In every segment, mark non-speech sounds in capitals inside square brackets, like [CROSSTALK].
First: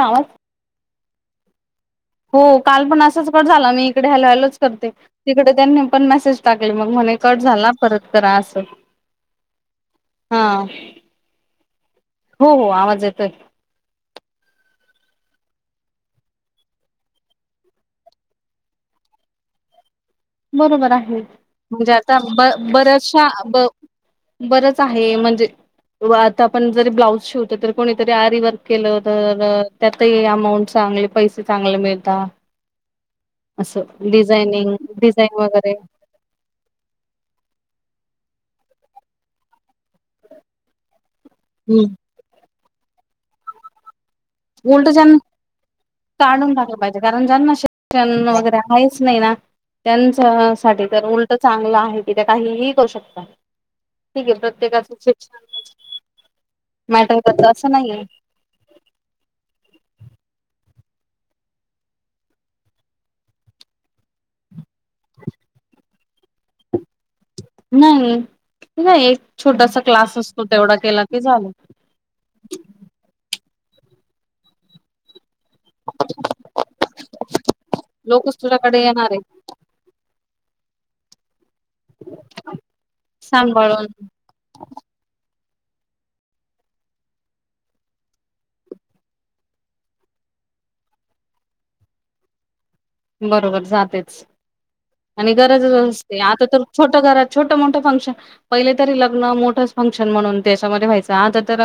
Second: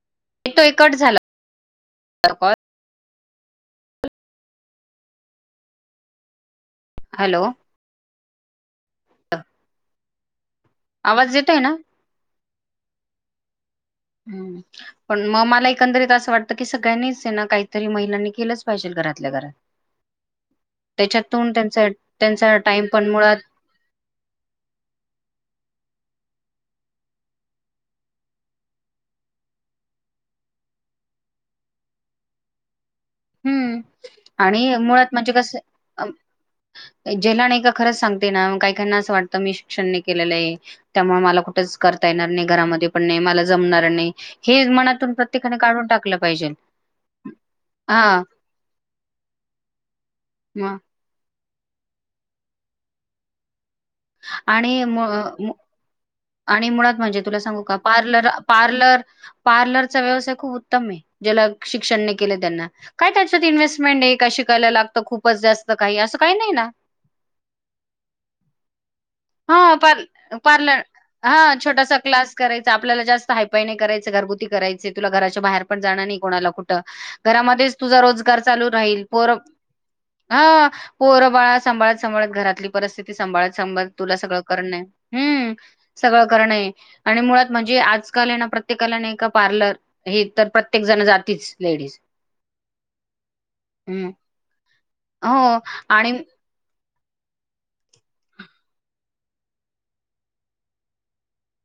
आवाज तो एक कट झाला. हो कॉल काल पण असाच कट झाला मी इकडे हॅलो हॅलो च करते तिकडे त्यांनी पण मेसेज टाकले मग म्हणे कट हॅलो झाला परत करा असं. हा. आवाज येतय ना. हो हो आवाज येतोय. हम पण मग मला एकंदरीत असं वाटतं की सगळ्यांनीच आहे ना काहीतरी महिलांनी केलंच पाहिजे घरात ल्याघरात. बरोबर आहे म्हणजे आता ब त्यांचा टाइम पण बऱ्याचशा मुळात ब बरंच आहे म्हणजे. आता आपण जरी ब्लाऊज शिवतो तर कोणीतरी आरी वर्क केलं तर त्यातही अमाऊंट सांग पैसे चांगले मिळतात. [UNINTELLIGIBLE] असं आणि डिझायनिंग. मुळात म्हणजे डिझाईन कस वगैरे जेला नाही का खरंच सांगते ना काहीकना असं वाटत मी शिक्षण नाही केलेलं आहे त्यामुळे मला कुठेच करता येणार नाही घरामध्ये पण नाही मला जमणार नाही. हे उलट मनातून जन प्रत्येकाने काढून टाकलं पाहिजे काढून टाकलं पाहिजे कारण ज्यांना श क्य हा त्याना जरा आहेच नाही ना त्यांच्या म- साठी तर चांगलं आहे कि त्या काहीही करू शकता ठीक आहे आणि प्रत्येकाच शिक्षण- मु- आणि मुळात मॅटर म्हणजे तुला करत सांगू असं का नाहीये पार्लर पार्लर, पार्लरचा व्यवसाय खूप उत्तम आहे ज्याला शिक्षणने केले त्यांना काय त्याच्यात इन्व्हेस्टमेंट आहे कशीाय लागत. खूपच जास्त काही असं काही नाही ना. नाही. नाही एक ह छोटासा पार क्लास असतो तेवढा पार्लर केला की हा झालं छोटासा क्लास करायचा आपल्याला जास्त, हाय फाय नाही करायच घरगुती करायच तुला घराच्या बाहेर पण जण नाही कुनाला कुट, घरा मधेंच तुजा लोकच रोजगार चालू तुझ्याकडे राहील. येणार आहे पोर, हा पोर बाळा सांभाळत सांभाळत घरातली परिस्थिती सांभाळत सांभाळत. सांभाळून त करणे. ह सगळं करणं आहे आणि मुळात म्हणजे आजकाल आहे ना प्रत्येकाला नाही का पार्लर हे, तर प्रत्येक जण जातीच लेडीज. बरोबर हम्म जातेच आणि हो गरजच आणि असते आता तर, छोट घरात छोट मोठं फंक्शन पहिले तरी लग्न मोठंच फंक्शन म्हणून त्याच्यामध्ये व्हायचं आता तर,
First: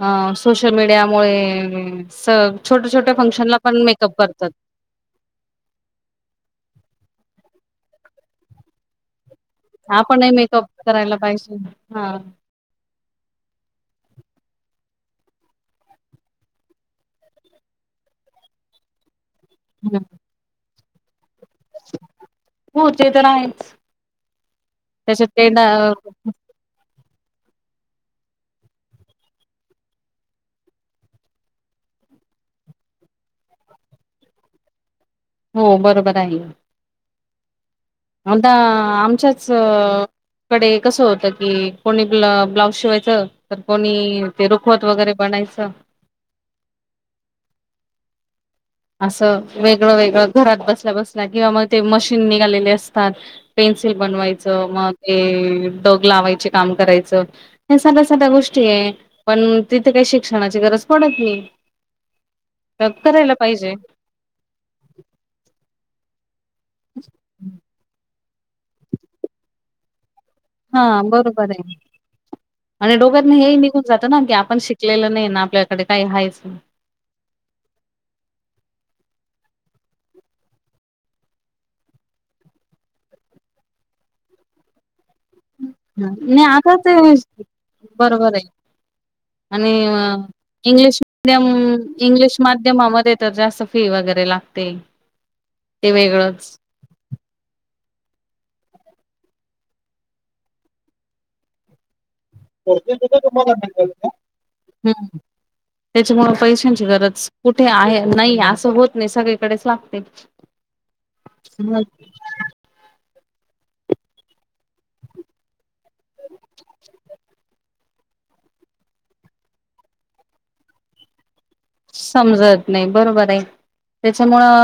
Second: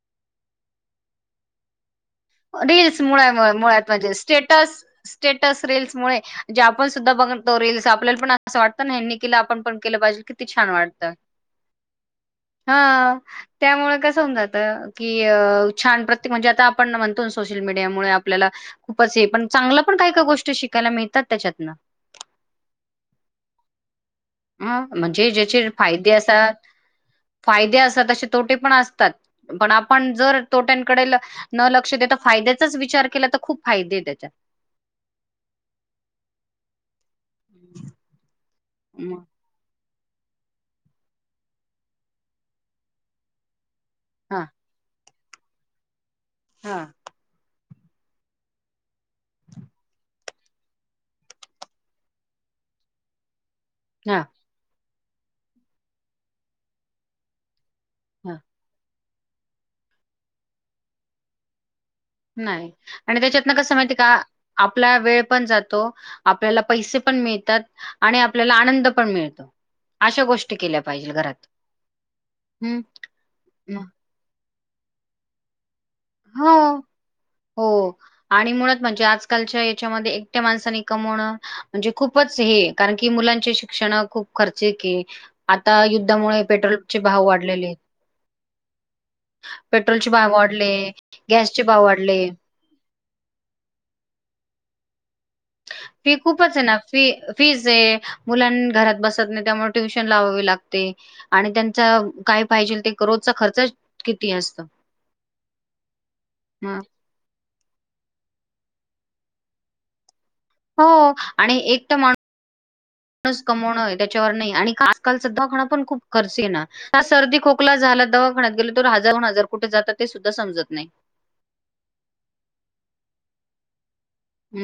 अ सोशल मीडियामुळे. स छोट्या रीलस छोट्या मुळे फंक्शनला पण मुळात म्हणजे मेकअप करतात स्टेटस स्टेट रीलस. मुळे जे आपण सुद्धा बघेल आपल्याला पण असं वाटतं ना ह्यानीं केल आपण पण केलं पाहिजे आपणही किती मेकअप छान वाटतं. करायला पाहिजे हा हा त्यामुळे कस होऊन जात. की छान प्रत्येक म्हणजे आता आपण म्हणतो सोशल मीडिया मु आपल्याला खूपच हे पण. चांगलं पण काय काय गोष्टी शिकायला मिळतात. त्याच्यातनं. हो ते तर नाहीच. अं म्हणजे ज्याचे फायदे असात फादे असतात असे तोटे पण असतात पण आपण जर तोट्यांकडे न लक्ष दता फा फायद्याचाच विचार केला तर खूप फायदे त्याच्या हो बरोबर आहे हम्म आता आमच्याचं कडे कसं होत की, कोणी ब्ल ब्लाउज शिवायचं तर कोणी हां, ते रुखवत वगैरे बनायचं. हां असं वेगळं वेगळं, घरात बसल्या बसल्या, किंवा मग ते मशीन निघालेले असतात. पेन्सिल हां, बनवायचं, मग ते डग लावायचे काम करायचं. हे साध्या साध्या हां. गोष्टी हे, पण तिथे काही शिक्षणाची गरज पडत नाही. नाही, तर आणि करायला त्याच्यातनं कस पाहिजे माइते का आपला वेळ पण जातो. आपल्याला पैसे पण मिळतात, आणि आपल्याला आनंद पण मिळतो. अशा गोष्टी केल्या हां पाहिजेल घरात. बरोबर आय. हं. आणि डोग्यातनं हेही निघून हं. जातं ना की आपण शिक लेलं नाही ना आपल्या हो, हो आणि मुळात म्हणजे आज आजकालच्या हेच्यामध्ये एकट्या माणसानी कमवणं म्हणजे खूपच हे, कारण की मुलांचे शिक्षणा खूप खर्चीके आता हां, युद्धामुळे नाही आता पेट्रोल ते चे भाव वाढलेलेत. बरोबर आहे पेट्रोलचे भाव वाढले. त्यान गॅसचे भाव वाढले. इंग्लिश माध्यमामध्ये तर जास्त फी वगैरे लागते. ते फी वेगळंच. खूपचे ना फी फीज हे. मुलान् घरात बसत नाही त्यामुळे ट्युशन लावावी लागते. आणि त्यांचा काय पाहिजेल ते? रोजचा खर्चा हम्म किती असतं. त्याच्यामु पैशांची गरज कुठे आहे नाही असं होत नाही सगळीकडेच लागते. हो आणि एक तर माण बस कमावणं ए त्याच्यावर नई आणि आजकालचं दवखण पण खूप खर्च एक ना. सर्दी खोकला झाला दवाखानत गेल तर हजारहून हजार कुठे जातात ते सुद्धा समजत नई. समजत नाही बरोबर आय.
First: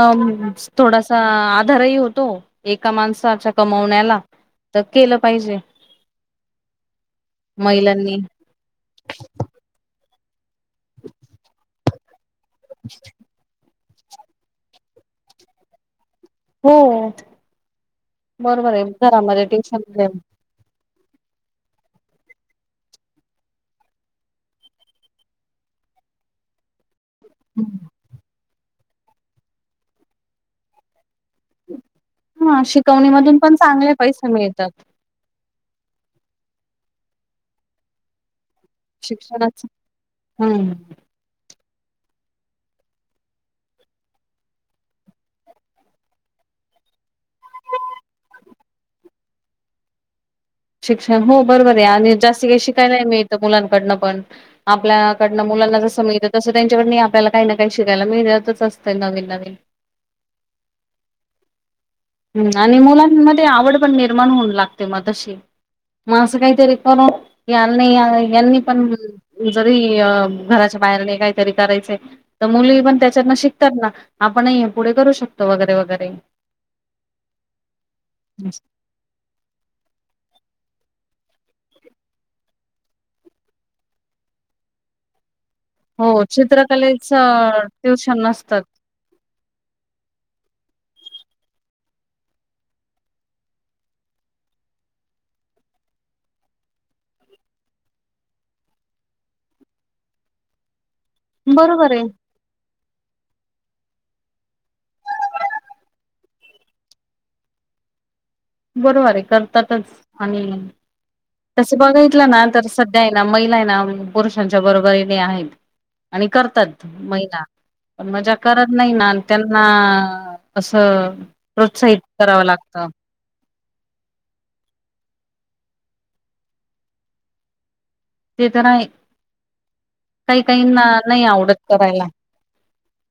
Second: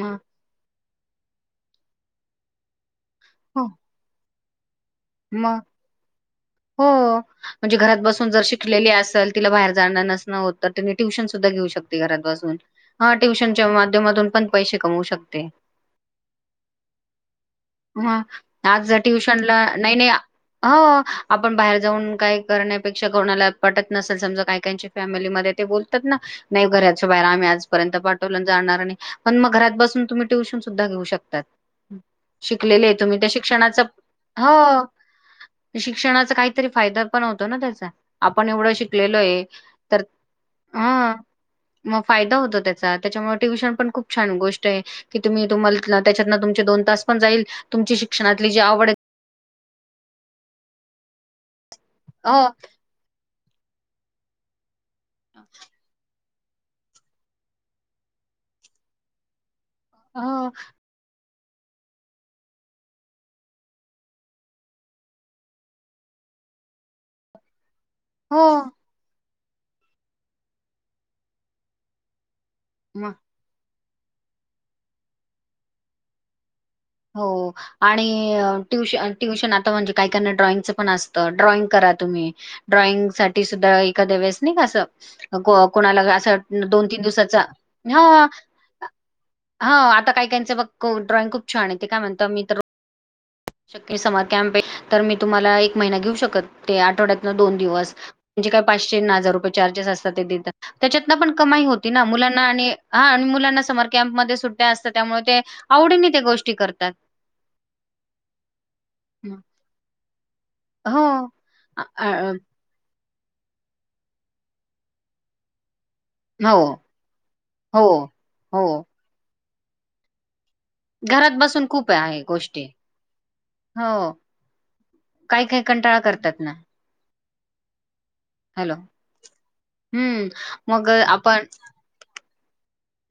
मग थोडासा आ धरही होतो एका माणसाच्या हो कमवण्याला. तर केलं पाहिजे. मग हो, म्हणजे घरात महिलांनी बसून जर शिकलेली असेल तिला बाहेर जाणं नस हो त तुमी ट्युशन सुद्धा घेऊ शकते घरात बसून. हां ट्युशन च्या माध्यम उदमातून पण पैसे कमवू शकते. हो हां बरोबर आहे आज घरामध्ये ट्युशनला ट्युशन नई-नई घे. आ हो आपण बाहेर जाऊन काय करण्यापेक्षा कोणाला पटत नसेल समजा काय कायंचे फॅमिलीमध्ये ते लतात ना नाही घरात. च्या बाहेर आमी आजपर्यंत पाठवलं जाणार नई, पण मग घरात बस तुम्ही ट्युशन सुद्धा घेऊ शक तात हा शिकलेले ए शिकवणी तुम्ही त्या मधून पण शिक्षणाचं चांगले पैसे मिळतात हो, शिक्षणाचा काहीतरी फायदा पण होतो ना त्याचा. पण एवढं शिकलेलो ए शिक्षणाच तर हम्म हं. म फायदा होतो त्याचा त्याच्यामुळे ट्युशन पण खूप छान गोष्ट आहे की तुम्ही तुम्हाल त्याच्यातनं तुमचे दो न तास पण जाईल तुमची शिक्षणातली जी आवड ए शिक्षण हो बरोबर हे, आणि हो जास्ती काही शिकाय नाही मिळतं मुलांकडनं पण. आपल्याकडनं मुलांना जसं मितं. तसं त्यांच्याकडनं ही आपल्याला काही ना काही शिकायला मिळतच असतं नवीन नवीन. हं हम्म आणि मुलांमध्ये आवड पण निर्माण होऊन लागते म तशी. म असं काहीतरी तनं नाई या हो महिलांनी पण जरी अ घराच्या बाहेर नाही काहीतरी करायचे. त मुली पण म त्याच्यातनं शिकतात ना, आपणही पुढे करू शकतो वगैरे वगैरे. हो आणि टुश ट्युशन आता म्हणजे काही काहींना ड्रॉइंगचं पण अस अं ड्रॉइंग करा तुम्ही, ड्रॉइंग साठी सुद्धा एखाद्या वेळेस नाही का असं को कोणाला हो असं, दोन तीन चित्रकलेच दिवसाचा, ट्युशन हां नसतात हां आता काही काहीचं बघ ड्रॉइंग खूप छान हे, ते काय म्हणतं मी तर श्यक्य समर कॅम्प आहे, तर मी तुम्हाला एक महिना घेऊ शकत ते आठवड्यातन दोन दिवस जे काय, पाचशे न हजार रुपये चार्जेस असतात ते देतात. त्याच्यातनं पण कमाई होती बरोबर ना, आहे मुलांना आणि हा अन मुला समरकॅम्प मध्ये सुट्या असतात, त्यामुळे ते आवडीने ते गोष्टी करतात. बरोबर आहे करतातच आणि हो. तसं अ, बघितलं अ, ना तर स- सध्या आहे ना महिला आहे ना पुरुषांच्या बरोबरीने आहेत. आणि हो, करतात महिला हो, पण मजा हो. करत नाही ना त्यांना असं, घरात बसून खूप प्रोत्साहित आहे करावं गोष्टी. लागत हो काही काही कंटाळा करतात ना ते तर हॅलो, आहे हम्म, काही काहींना मग नाही आपण आवडत करायला.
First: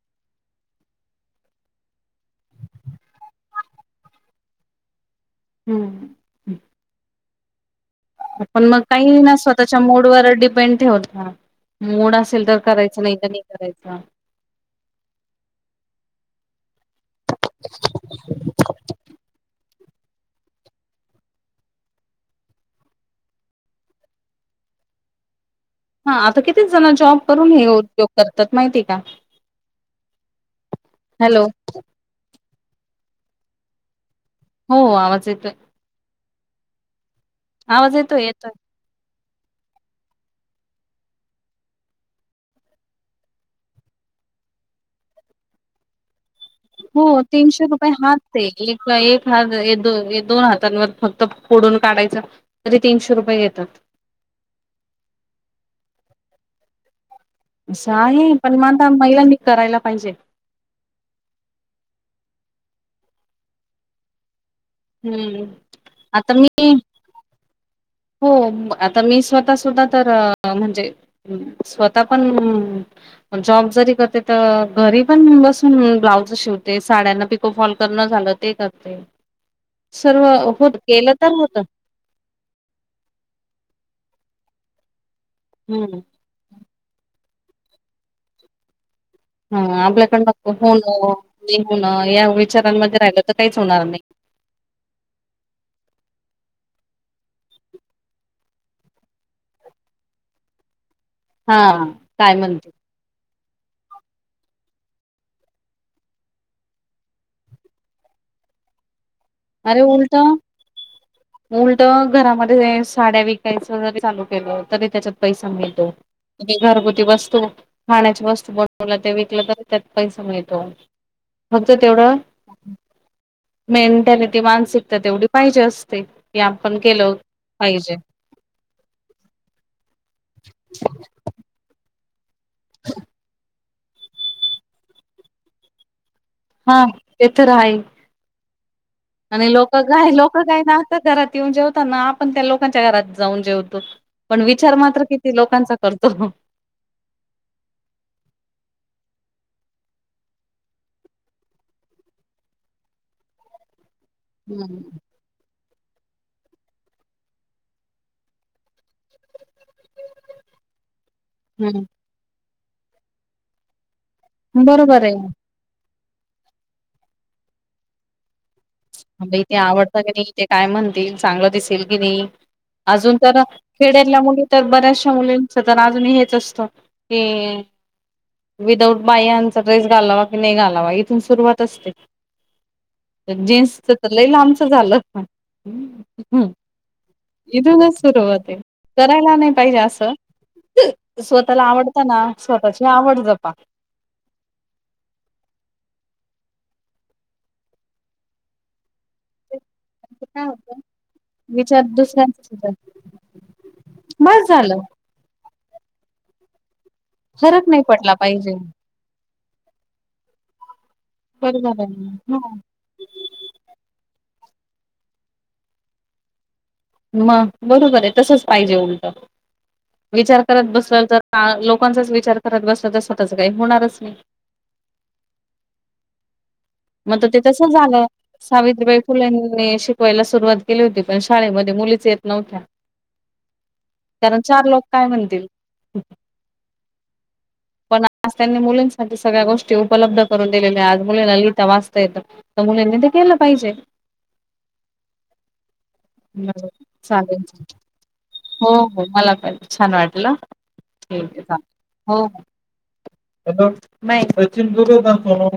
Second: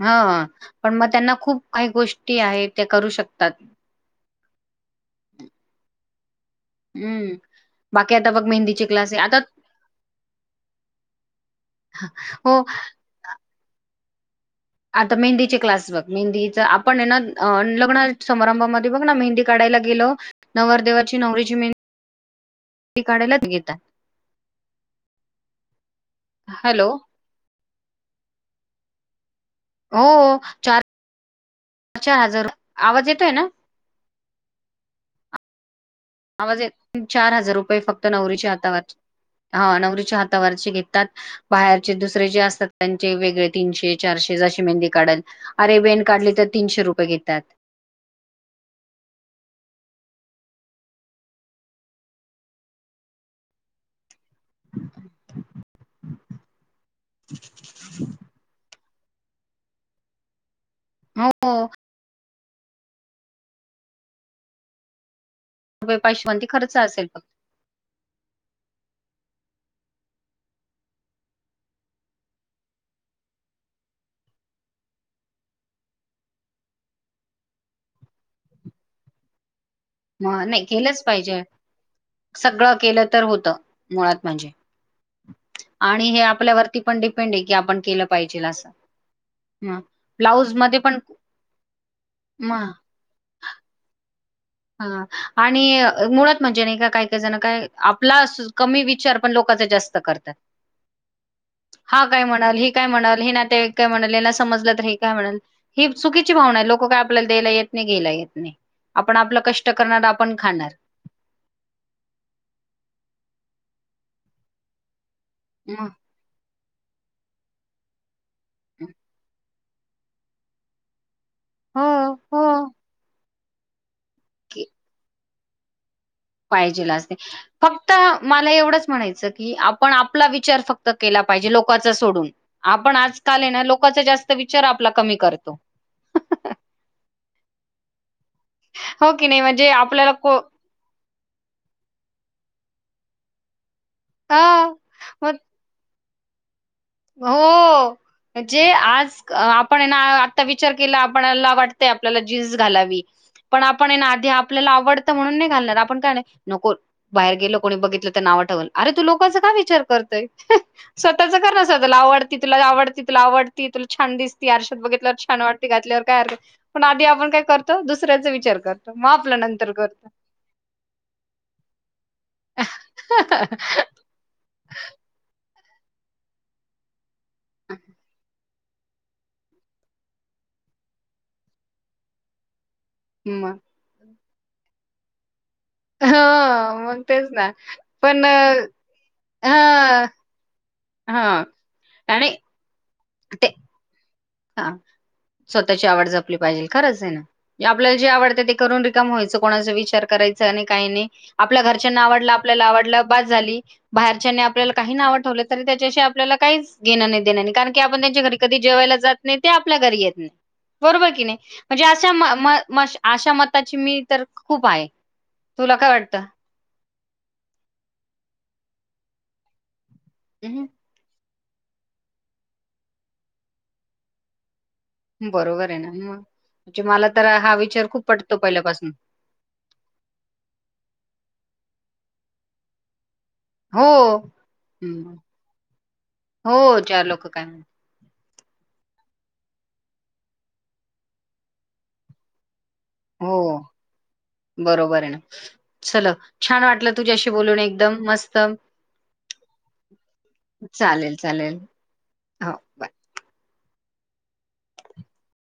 हं हं पण मग त्यांना खूप काही गोष्टी आहेत ते करू शकतात. हम्म हम्म पण मग काही ना स्वतःच्या मूडवर डिपेंड ठेवतात मूड असेल तर हो करायचं, नाही तर नाही करायचं. आता मेहंदीचे क्लास बघ मेहंदीच आप - आपण हायना लग्न समारंभामध्ये बघ ना मेंहदी काढायला गेलो नवर देवाची नवरीची मेंहदी काढायला घेतात. [INAUDIBLE] हा आता कितीच हॅलो जण जॉब करून, हे उद्योग करतात, माहिती का? हो, चार हॅलो हजार [UNINTELLIGIBLE] हो, आवाज येतोय आवाज येेतोय, चार हजार रुपये आवाज फक्त येतोय नवरीच्या येतोय हातावर हा नवरीच्या हातावरचे घेतात. बाहेरचे दुसरे जे असतात त्यांचे वेगळे तीनशे, चारशे जशी मेंदी काढल, अरे वीण काढली तर तीनशे हो रुपये घेतात तीनशे रुपये हात ते एक एक हात दोन हातांवर फक्त पुढून काढायचं तरी तीनशे रुपये घेतात. असं आहे, पण म आता महिलांनी करायला पाहिजे. हो [UNINTELLIGIBLE] हम्म रुपये आता पैशवांती मी खर्च असेल [UNINTELLIGIBLE] हो आता मी स्वतः सुद्धा तर म्हणजे स्वतः पण जॉब जरी करते त घरी पण बसून ब्लाउज शिवते, साड्यांना पिकोफॉल कर पून्हा झालं, ते करते सर्व म नाही, होत केलंच केलं तर पाहिजे, होत सगळं केलं तर होतं, मुळात म्हणजे हम्म आणि हे आपल्यावरती पण डीप पेंड आहे की, आपण केलं पाहिजे असं. हा आपल्याकडं ब्लाऊज [UNINTELLIGIBLE] मध्ये पण होणं, नाही होणं, या ह विचारांमध्ये राहिलं तर काहीच होणार नाही. हा आणि मुळात म्हणजे नाही का, कायकाय जण काय, आपला कमी विचार पण लोक - का च जास्त करत्यात, हा काय म्हणल, ही काय म्हणल, ही [UNINTELLIGIBLE] ते काय म्हणल, यांना समजलं तर हे काय म्हणल, ही चुकीची भावना आहे, लोक काय आपल्याला दयायला येत नाही, घेयला येत नाही. आप अरे, उलटं उलटं घरामध्ये साड्या विकायच् घरगुती चालू केलं तरी त्याच्यात पैसा मिळतो, मग म ते घरगुती वस्तू, खाण्याची वस्तू बनवला ते विकलं तर त्यात पैसा मिळतो खर्च हो तेवढं हो मेंटॅलिटी मानसिकता तेवढी पाहिजे अस पाहिजे ला असते फक्त मला एवढंच. म्ह नायच की आपण आपला विचार फक्त केला पाहिजे. लोकाचा सोडून आपण आजकाल हाय ना लोक -कांचा जास्त विचार आपला कमी करतो. हा ते तर आहे. हो की नाही आणि म्हणजे लोक काय आपल्याला को लोकं काय ना आता घरात येऊन जेवताना आपण त्या लोकांच्या घरात जाऊन जेवतो. अ पण विचार मात्र मग किती लोकांचा करतो. हो. म्हणजे आज आपण ना आता विचार केला आपणला वाटतय आपल्याला जीन्स घालावी पण आपण ना आधी आपल्याला हम्म. आवडत म्हणून नाही घालता पण काय नाही नको बाहेर गेल कोणी बघितलं तर नाव ठेवल अरे तू लोकांचा काय विचार करतोय. स्वतःचा हम्म तुला आवडती, तुला आवडती, तुला आवडती तुला छान दिसती आरश्या त बरोबर आहे. बघितल्यावर छान वाटती घातल्यावर. काय पण आधी आपण काय करतो दुसऱ्याचा विचार करतो मग आपला इथे नंतर आवडतं करतो. की नाही इथे काय म्हणतील चांगलं दिसेल की नाही. अजून तर खेड्यातल्या मुली तर बऱ्याचशा मुली अजून ही हेच असत ते विदाऊट बाह्यांच्या ड्रेस घालावा की नाही घालावा इथून सुरुवात असते. मग जीन्सच तर लई लांबचं झालं हां, मग तेच ना. इथूनच पण सुरुवात आहे अ, करायला नाही पाहिजे हां, असं. हां स्वतःला आवडताना आणि स्वतःची आवड जपा. हा स्वतःची आवड जपली पाहिजे खरंच आहे ना. आपल्याला जे आवडते ते करून रिकाम व्हायचं. कोणाचा करायचा नाही काय नाही आपल्या विचार घरच्या ना आवडल दुसऱ्यांच आपल्याला आवड बास झाली. बाहेर बस आपल्याला झालं काही नाव ठेवलं तरी त्याच्याशी आपल्याला काहीच घेण नाही देन नाही. फरक कारण की आपण पडला त्यांच्या घरी पाहिजे कधी जेवायला जात नाही ते आपल्या घरी येत नाही. बरोबर की नाही बरोबर म्हणजे आहे अशा हा म अशा मताची मी तर खूप आहे तुला काय वाटत? म बरोबर आहे तसच पाहिजे उलट विचार हं. करत बसल तर लोकांचाच विचार करत बसत तर स्वतःच काही होणारच नाही. बरोबर आहे ना मग मला मग तर ते हा तस विचार खूप झालं पटतो पहिल्यापासून. सावित्रीबाई फुलेंनी शिकवायला सुरुवात केली होती पण शाळेमध्ये मुलीच येत नव्हत्या हो. कारण चार लोक काय हं. म्हणतील. हो, चार लोक काय म्हणतात. पण आज त्यांनी मुलीं सगळ्या गोष्टी उपलब्ध करून दिलेल्या आज मुली लिहिता वाचता येत. तर मुलांनी तर केलं हो, पाहिजे. बरोबर आहे ना चल छान वाटलं तुझ्याशी चालेल बोलून एकदम मस्त. हो हो छान वाटल. चालेल चालेल. [UNINTELLIGIBLE] हो हो हॅलो बाय